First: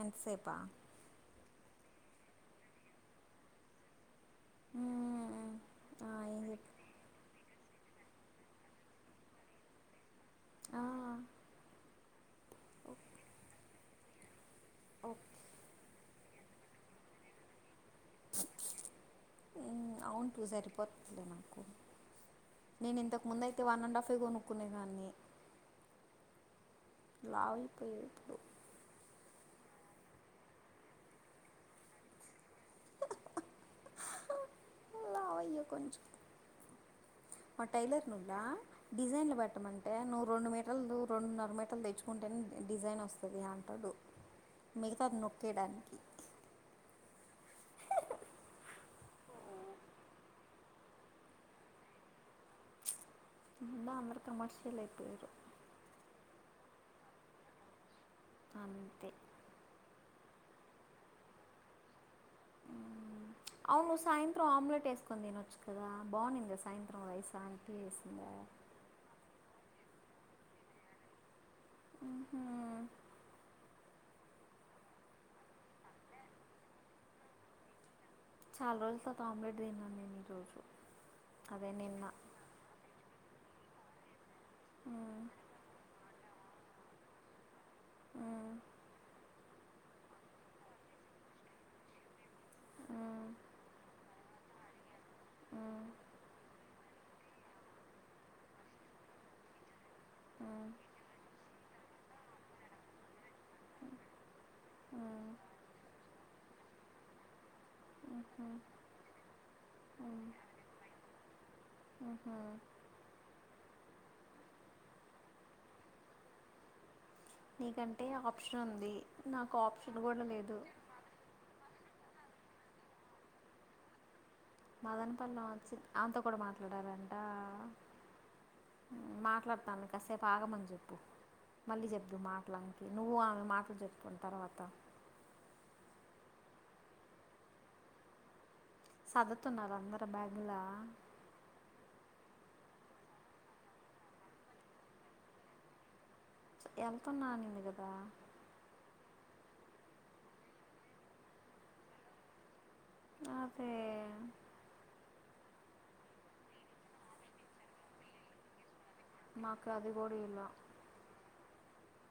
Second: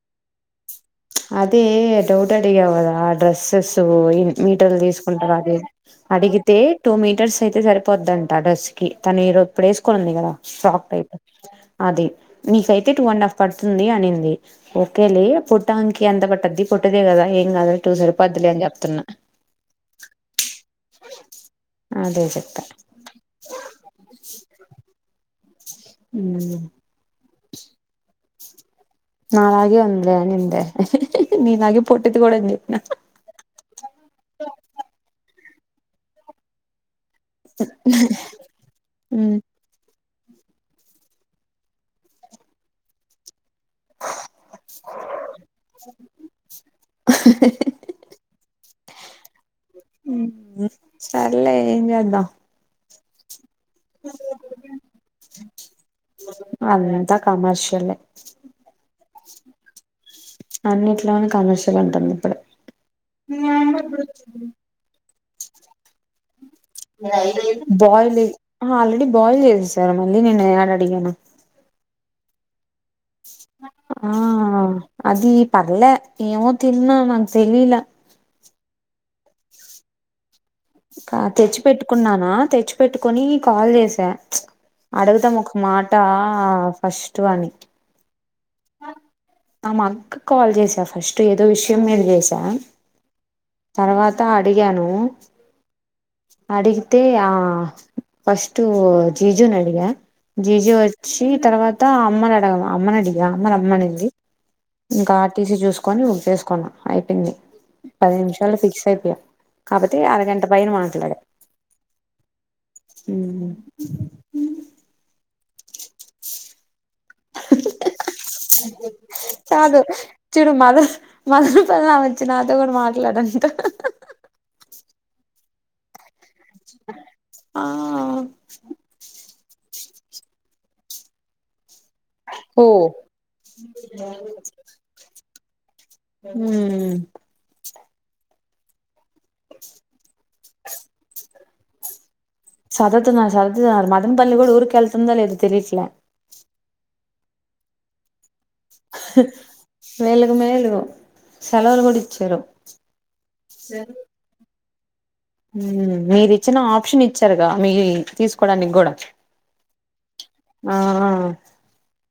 ఎంతసేపా అదే డవుట్ అడిగావు కాదా డ్రెస్సెసు ఇ మీటర్లు తీసుకుంటారు అది ఆ ఏం అడిగితే చెప్ టూ మీటర్స్ అయితే సరిపోద్ద్దంట డ్రస్ కి తను ఇప్పుడు వేసుకోనుంది కదా ఆ ఫ్రాక్ టైప్ అది నీకైతే టూ అండ్ హాఫ్ పడుతుంది అని ఒకేలే ఓకే పుట్టానికి ఎంత పట్టది పొట్టిదే కదా ఏం కాదులే టూ సరి పద్దులే అని చెప్తున్నా అవును టు సరిపోతుంది నాకు అదే చెప్పా నేను ఇంతకు ముంద అయితే వన్ అండ్ హాఫ్ కొనుక్కునేదాన్ని ఉమ్ లావైపోయ ఇప్పుడు [unintelligible] ఉందిలే అనిందే నీలాగే పొట్టిది కూడ అని చెప్పిన [unintelligible] మాటైలర్ లు వుండ్ల్య డిజైన్లు ఉమ్ పెట్టమం అంటే నువ్వు రెండు మీటర్లు రెండున్నర మీటర్లు తెచ్చుకుంటేనే డిజైన్ వస్తది అ అంటడు మిగతాది నొక్కేడానికి అ సర్లే ఏంచేద్దాం అంటా అందరు కమర్ష్యల్ అయిపోయారు అంతా కమర్షియలే అంతే అన్నిట్లోను కమర్షియల్ ఉంటుంది ఇప్పుడు కొని తినొచ్చు కదా బాగుంది సాయంత్రం రైస్ ఆంటీ బాయిల్ వేసిందా ఆల్రెడీ బాయిల్ చేసి [unintelligible] మళ్ళీ ననేను యాడ అడిగేను ఉహు ఆ అది పర్లే ఏమో తిన్నా నాకు తెలిల చాల రోజుల తవాత ఆమ్లెట్ తిన్నాను నేను ఈ రోజు తెచ్చి పెట్టుకున్నానా తెచ్చి పెట్టుకని కాల్ చేసా మ్, అడుగదాం ఒక మాట ఫస్ట్ అని ఆ ఆ అక్క కి కాల్ చేసా ఫస్ట్ ఏదో విషయం మేద చేసా మ్, తర్వాత అడిగాను మ్, మ్, అడిగతే ఆ ఫస్ట్ జీజున్ అడిగ జిజి వచ్చి తర్వాత అమ్మను అడిగ అమ్మని అడిగా అమ్మ రమ్మనిది ఇంకా మ్, ఆర్టీసీ చూసుకొని ఉపేసుకున్నా అయిపోయింది. పది మ్హూ, నిమిషాలో ఫిక్స్ అయిపోయాం. కాబట్టి అరగంట పైన మా ఆహా నీకంటే ఆప్షన్ ఉంది నాకు కాదు ఆప్షన్ కూడ చూడు లేదు. మదర్ [unintelligible] నాతో కూడ మాట్లాడు అంట మదనపలో వచ్చి ఆమె తో కూడ మాట్లాడారంట ఆ మాట్లాడతాను కాసేపు ఆగమని చెప్పు మళ్ళీ చెప్దువు ఓ మాటలానికి నువ్వు ఆమె మాటలు చెప్పుకున్న తర్వాత ఉ సదుతున్నారు అందరు బ్యాగులో సదతునారు సదతనారు మదం పల్లి కూడా ఊరుకిళ్ళతుందా వెళుతుందో లేదో తెలియట్లేదు వెళ్తున్నా నంది కదా వేలు కు మేలు సెలవులు కూడా ఇచ్చారు. అదే మీరు ఇచ్చిన ఆప్షన్ ఇచ్చారుగా మీ తీసుకోవడానికి కూడా. మాకు కదు ఆ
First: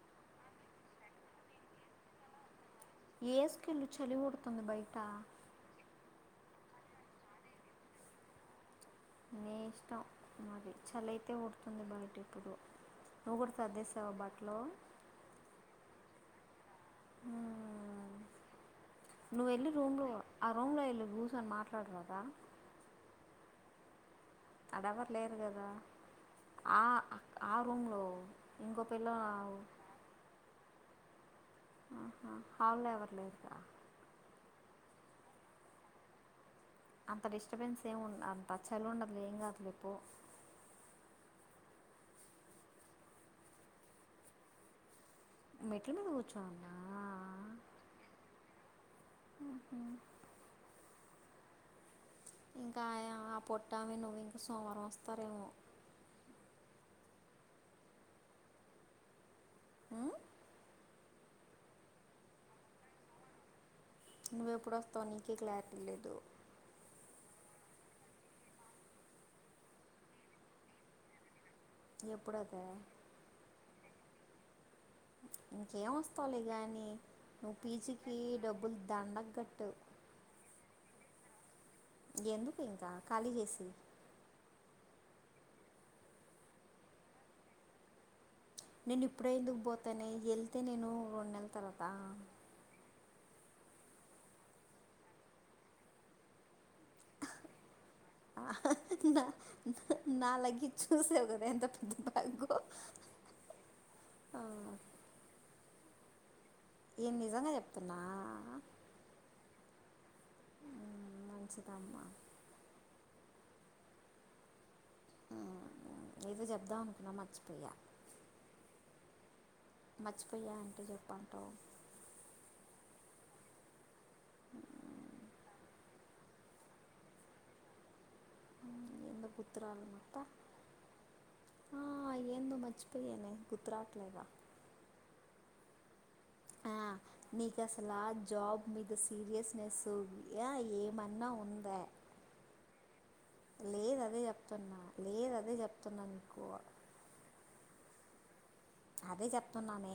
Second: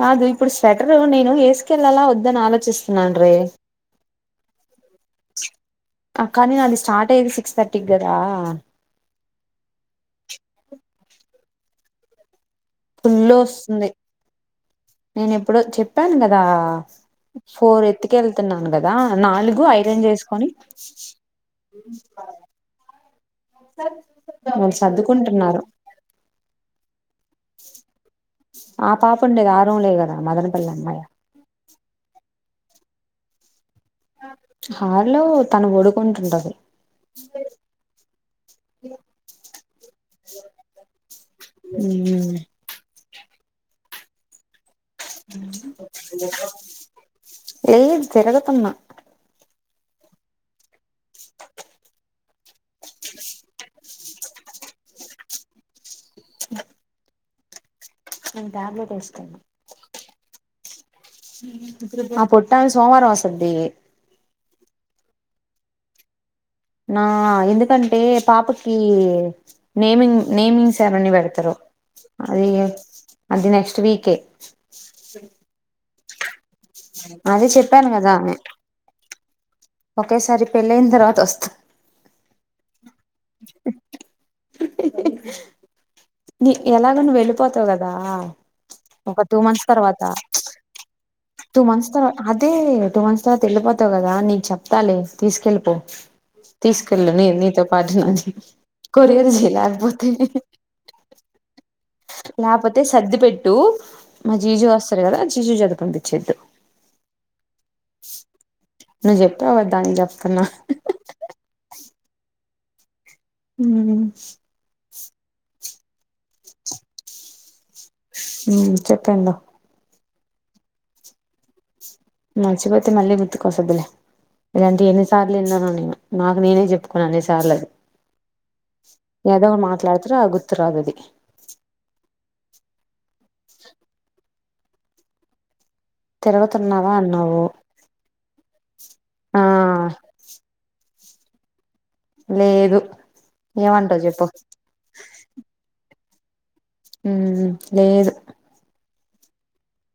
కాదు ఇప్పుడు స్వెటరు నేను వేసుకెళ్ళాల వద్దని ఆలోచిస్తా. ఏ స్కిళ్లు చలి ఉడుతుంది బయట. కానీ అది స్టార్ట్ అయ్యేది సిక్స్ థర్టీకి కదా నీ ఇష్టం మరి చలయితే ఉడుతుంది బయట ఇప్పుడు ఫుల్లు నువ్వు కూడా వస్తుంది. సర్దేసావా బట్టలు నేను ఎప్పుడో చెప్పాను కదా ఫోర్ ఎత్తుక మ్మ్. వెళ్తున్నాను కదా నువ్వు నాలుగు వెళ్ళి ఐరన్ రూమ్లో ఆ చేసుకొని. రూమ్లో వెళ్ళి కూర్చొని మాట్లాడు కదా వాళ్లు ఆడెవరు లేరు సర్దుకుంటున్నారు కదా ఆ ఆ రూమ్లో ఇంకో ఆ పిల్ల పాప ఉండేది ఆ రూమ్ మే కదా మదనపల్లి అమ్మాయి ఆహా హళ్ళ ఎవరు లేదుగా హాల్లో తను ఒడుకుంటుంటది అంత డిస్టర్బెన్స్ ఏమి అ పచ్చలు ఉండదు ఏం కాదులే పో ఉ మెట్ల మీద కూర్చో అన్నా లేదు తిరుగుతున్న బోళ్ల సౌండ్ ఇంకా ఆ పోట్టామే నువ్వు ఇంకా సోమవారం వస్తారేమో నీను టాబ్లెట్ వేస్తాడి ఉం? ఆ పొట్టమే సోమవారం వస్తది తీఇ నువ్వెప్పుడు వస్తావు నీకే క్లారిటీ లేదు ఆ ఎందుకంటే పాపకి నేమింగ్ నేమింగ్ సారనీ పెడతారు అది ఎప్పుడదే అది నెక్స్ట్ వీకే ఇంకేం వస్తాలే గాని అదే నువ్వు చెప్పాను కదా పీచుకి డబ్బులు దండగ గట్టు ఒకేసారి పెళ్ళి అయిన తర్వాత వస్తా వెళ్లిపోయిందా ఇంకా ఖాళీ చేసి నీ ఎలాగో నువ్వు వెళ్ళిపోతావు కదా నేను ఒక ఇప్పుడే టూ ఎందుకు మంత్స్ తర్వాత పోతానే వెళ్తే నేను రెండు నెల టూ తర్వాత మంత్స్ అదే టూ మంత్స్ తర్వాత వెళ్ళిపోతావు కదా నీకు చెప్తాలే తీసుకెళ్ళిపో. తీసుకెళ్ళు నీతో పాటు ఆ, నా కొరియర్ చేయలేకపోతే నా లగేజ్ చూసావు కదా ఎంత పెద్ద బ్యాగ్ లేకపోతే సర్ది పెట్టు మా జీజు వస్తారు కదా జీజు జత పంపించేద్దు ఈ నిజంగా చెప్ప నువ్వు చెప్పావు కదా దానికి చెప్తున్నా మంచిదమ్మా ఉ ఏదో చెప్దాం అనుకున్నా మర్చిపోయా ఉ చెప్పేదాం మర్చిపోయా అంటే చెప్పంటావు మంచిపోతే మళ్ళీ గుర్తుకొస్తదిలే ఇలాంటి ఎన్నిసార్లు విన్నాను నేను నాకు నేనే చెప్పుకును అన్ని సార్లు అది ఏందో ఏదో గుర్తురాలి మాట్లాడుతుర మొత్త ఆ గుర్తురాదు ఆది ఏదో మంచిపోయనే గుర్తు రావట్లేదా ఆ తిరుగుతున్నావా అన్నావు నీకు అసలు ఆ జాబ్ మీద ఆ సీరియస్న ఉందా లేదా మన్న ఉంధ్య లేదు లేదు ఏమంటావు అదే చెప్పు చెప్తున్నా లేద అదే చెప్తున్నా నీకు మ్మ్ లేదు అదే చెప్తున్నానే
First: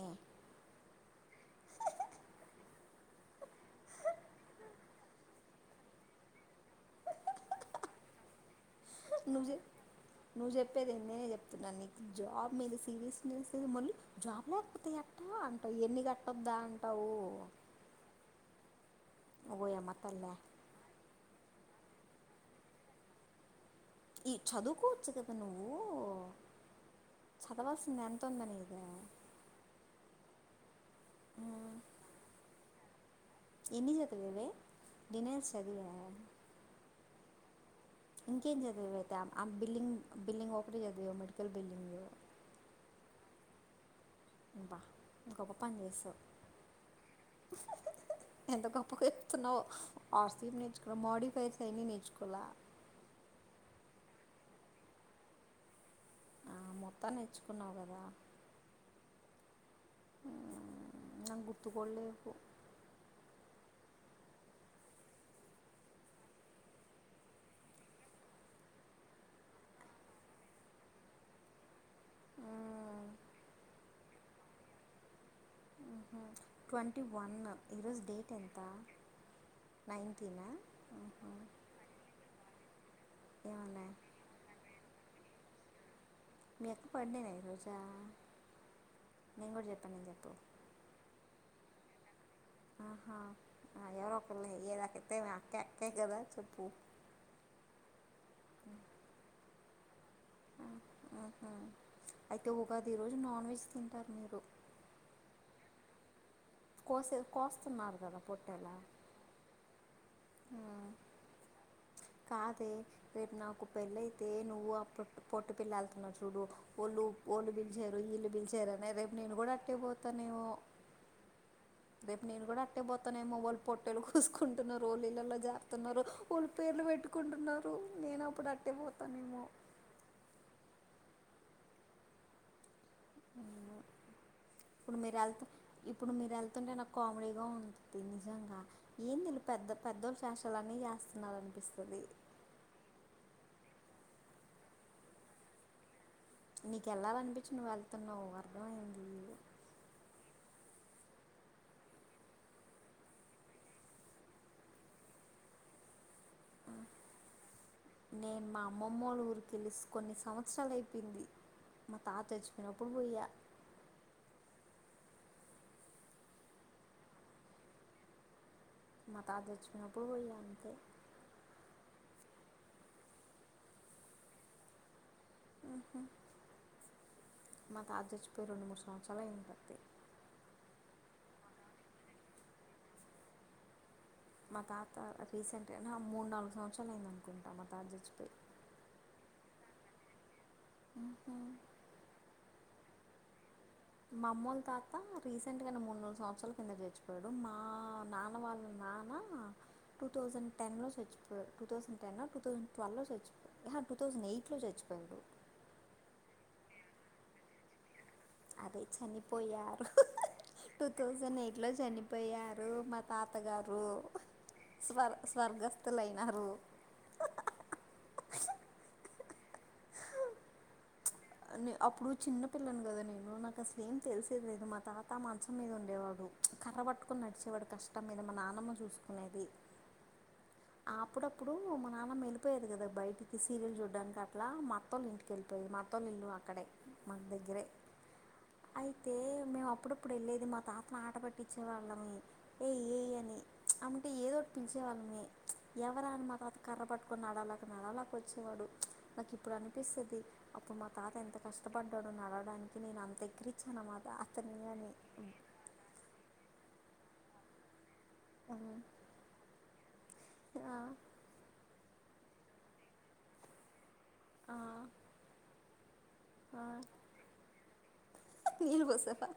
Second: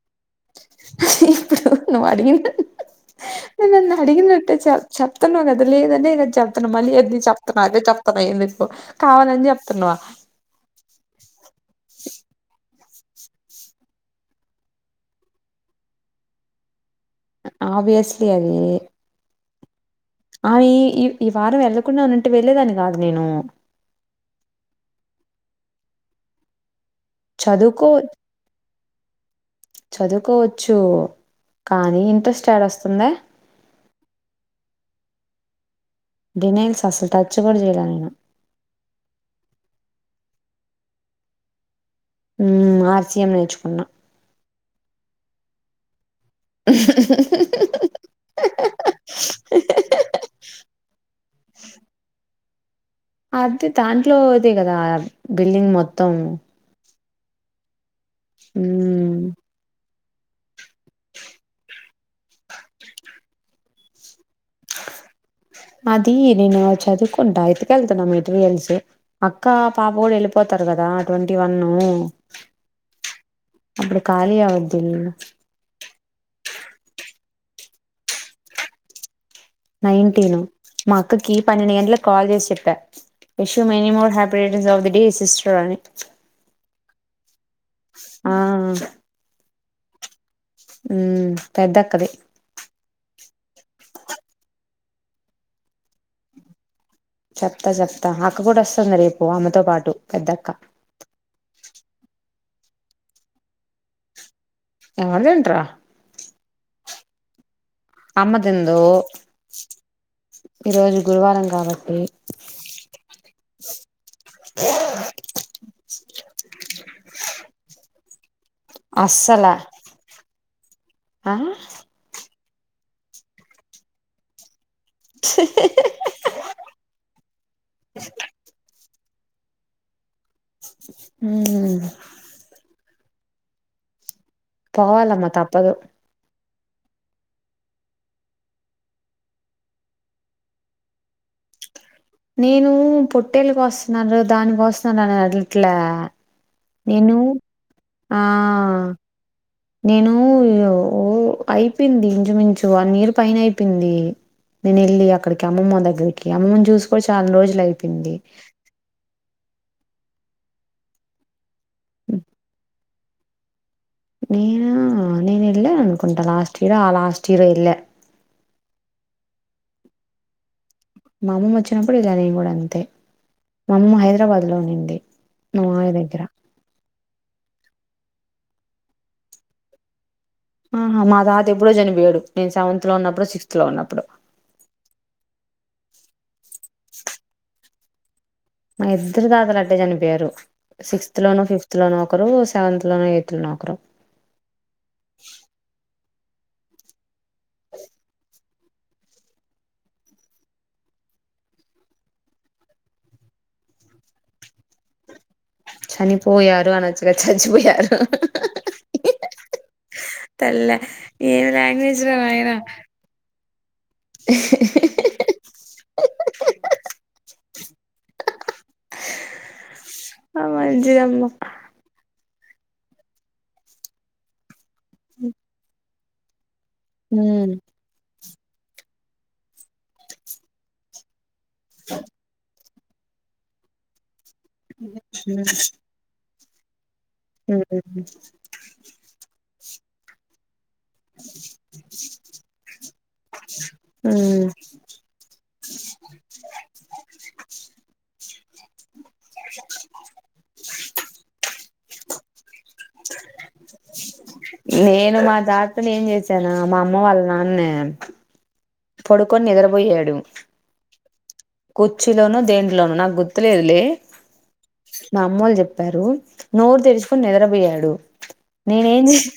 ఇప్పుడు నువ్వు అడిగిన [unintelligible] నన్ను అడిగినట్టే చెప్ చెప్తున్నాను కదా లేద్ లేదనే కదా చెప్తన్నా మళ్ళీ ఎది చెప్తున్నా అదే చెప్తన్నా ఏ నువ్వు చెప్ నువ్వు చెప్పేది ఏంది నేనే చెప్తున్నా నీకు జాబ్ మీద ఇంగ్లీష్ పీస్ లో మళ్ళీ జాబ్ లేకపోతే యేట్ట అంటావు ఎన్ని కట్టద్దా అంటావు ఆబ్వయస్లీ అది ఓయమ్మా ఆ ఈ ఈ ఈ వారం వెళ్ళకుండా ఉన్నింటే వెళ్ళేదాన్ని కాదు నేను ఈ చదువుకోవచ్చు కదా నువ్వు చదువుకో చదవాల్సింది ఎంత ఉందని ఆ చదువుకోవచ్చు కానీ ఇంట్రెస్ట్ యాడ వస్తుందా ఎన్ని చదివావే డీనాన్స్ చదివ డినాన్స్ అస్సల్ టచ్ కూడా చేయాలే నేను ఇంకేం చదివవే అయితే ఆమ్ ఆమ్ బిల్లింగ్ బిల్లింగ్ ఒకటి చదివ మెడికల్ బిల్లింగ్ మ్మ్ ఆర్సీఎం నేరుచుకున్నా ఇ బా ఇం గొప్ప పని చేసావ్ ఎంత గొప్ప క చెప్తున్నావో ఆర్ సీ ప నేర్చుకున్నావ్ మోడీ ఫై ఆయన్ని నేర్చుకోలా అదే దాంట్లో దే కదా బిల్లింగ్ మొత్తం ఆ, మొత్తం నేర్చుకున్నావు కదా మ్మ్ నాకు గుర్తుకుడలేవు అది నేను చదువుకుంట ఎత్తుకెళ్తున్న మెటీరియల్స్ అక్క పాప కూడా వెళ్ళిపోత్ తరు కదా ట్వంటీ వన్ మ్మ్ ఇప్పుడు ఖాళీ ఆవద్దు ట్వంటీ వన్ ఈ రోజు డేట్ ఎంత నైన్టీను నైన్టీనా మా అక్కకి పన్నెండు గంటలకు కాల్ చేసి చెప్ప విష్ యూ ఏమన్నా many more happy return of the days mister అని మీ అక్క బర్డే నా ఈ రోజా ఆ నేను కూడా చెప్పాను అని చెప్పు హ్మ్ పెద్దక్కది ఆహా ఎవరోక్కలే ఎదైతేమీ అక్కే అక్కే కదా చెప్పు చెప్తా చెప్తా అక్క కూడా వస్తుంది రేపు అమ్మతో పాటు పెద్దక్క ఆ, ఆహా. అయితే ఉగాది రోజు నాన్ వెజ్ తింటారు మీరు ఎవరు తింటారు కోసే కోస అమ్మదిందు ఈరోజు గురువారం కాబట్టి కాదే రేపు నాకు పెళ్ళయితే నువ్వు అ పొ పొట్టు పెళ్ వెళ్తున్నావ్ చూడు వోళ్ళు వోళ్ళు పిలిచారు వాళ్లు పిలిచారు అనే రేపు నేను కూడా అస్సలా అట్టే పోతానేమో ఆ రేపు నేను కూడా అట్టే పోతానేమో వాళ్ళు పొట్టేలు కోసుకు కుంటున్నారూ వొళ్ళ ఇళ్ళలో జేతున్నారు వాళ్ళు పేర్లు పెట్టుకుంటున్నారు నేన్ అప్పుడు అట్టే పో మ్మ్ ఇప్పుడు మీరు పోవాలమ్మ వెళ్త తప్పదు ఇప్పుడు మీరు వెళ్త వెళ్తుతుంటే నాకు కామెడీగా ఉంటుంది. నిజంగా ఏంది విళ్ళు పెద్ద పెద్దోళ్ళ చేష్టలు అన్నీ చేస్తున్నంట అనిపిస్తుంది నేను పొట్టేళ్లు కోస్తన్నారు. దాని కోస్తన్నారు అని వెళ్లట్ల నీకెళ్లాలనిపించి నువ్ వెళ్తున్నావ్ అర్థం అయింది. నేను అయిపోయింది. ఇంచుమించు వన్ ఇయర్ పైనే అయిపోయింది. నేను వెల్లి అక్కడికి అమ్మమ్మ దగ్గర అమ్మని చూసుకొని చాలా రోజులు అయిపోయింది. తెలుసు కొన్ని సంవత్సరాలు అయిపోయింది. మా తాత చచ్చిపోనప్పుడు పోయా నేనా నేను వెళ్ళాను అనుకుంటా లాస్ట్ ఇయర్ ఆ లాస్ట్ ఇయర్ వెళ్ళా మాతాత చచ్చిపోయినప్పుడు పోయా అంతే మా అమ్మమ్మ వచ్చినప్పుడు ఎల్లా నేను కూడా అంతే మా అమ్మమ్మ హైదరాబాద్ లో ఉన్నిం మా మావయ్య దగ్గర మా తాత జచ్చిపోయి రెండు మూడు సంవత్సరాలు అయి చచ్చిపోయి ఆహా మా తాత ఎప్పుడో చనిపోయాడు. నేను సెవెంత లో, ఉన్నప్పుడో సిక్స్త్ లో ఉన్నప్పుడు మా తాత రీసెంట్ గా మూడు నాలుగు సంవత్సరాలు అయింది. అనుకుంటా మా తాత చచ్చిపోయి మా ఇద్దరు తాతలు అట్టే చనిపోయారు. సిక్స్త్ లోను ఫిఫ్త్ లోను ఒకరు సెవెంత్లో లోను ఎయిత్తులోను ఒక్కరు మా అమ్మోలు తాత రీసెంట్ గా మూడు, నాలుగు సంవత్సరాల కిందట చచ్చిపోయాడు. మా అమ్మ వాళ్ళనాన్న టూ థౌసండ్ టెన్ లో చచ్చిపో టూ థౌసండ్ టెన్ ఆ టూ థౌసండ్ ట్వ్ లో ఆహా టూ థౌసండ్ ఎయిట్ లో చచ్చ పోయాడు చనిపోయారు అనొచ్చుగా చచ్చిపోయారు. అదే చనిపోయరు తల్లే టూ థౌసండ్ ఏం ఎయిట్ లో లాంగ్వేజ్ రా చనిపోయారు మా తాతగారు తాత స్వర్ స్వర్గస్తులైనారు అమై అప్పుడు చిన్న పిల్లని కదా నేను నాకు అసలు ఏం తెలిసేది లేదు. మా తాత మంచం మీద ఉండేవాడు. కర్రబట్టుకోని హ్మ్ నడిచేవాడు కష్టం మీద మా నానమ్మ చూసుకునేది అప్పుడప్ ఇప్పుడు మా నాన్న వేళ్ళిపోయేది గదా బయటికి సీరియల్ చూడ్డానికి అట్లా మా అత్తోళ్లు ఇంటికి హ్మ్ వెళ్ళిపోయి మా అత్తోలు ఇల్లు అక్కడే మా దగ్గరే అయితే మేము అప్పుడప్పుడు వెళ్ళేది మా తాత మాట పట్టించే వాళ్ళము ఏ ఏ అమ్ంటే ఏదో హ్మ్ ఒకటి పిలిచేవాళ్ళమే ఎవరా అని మా తాత కర్ర పట్టుకొని నడవలేక నడవలేక వచ్చేవాడు. నాకు ఇప్పుడు అనిపిస్తుంది అప్పుడు మా తాత ఎంత కష్టపడ్డాడో నడవడానికి నేను అంత ఎక్కిరి ఇచ్చాను అనమాట. నేను మా తాతను ఏం చేసాన మా అమ్మ వాళ్ళ నాన్న ఏ పడుకొని నిద్రబోయాడు ఆ, కుర్చీలోను దేంట్లోనో నాకు గుర్తులేదులే ఆ, మా అమ్మళ్ళు చెప్పారు. ఆ. నోరు తెరుచుకుని నిద్రపోయాడు నీళ్ళు నేనేం పోసావా చేసి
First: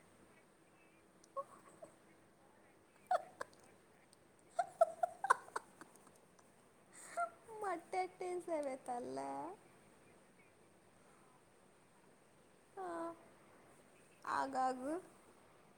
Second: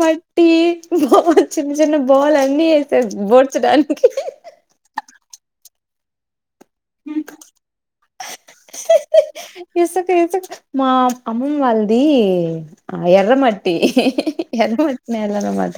మట్టి బొమ్మలు చిన్న చిన్న బొమ్మలు అన్నీ ఏసా బోడ్చడానికి మట్టి ఎట్టే ఎసావే తల్లే ఇసుక ఇసుక మా అమ్మమ్మ వాళ్ళది ఆ ఎర్రమట్టి ఆగాగు ఎర్రమట్టి నేల అనమాట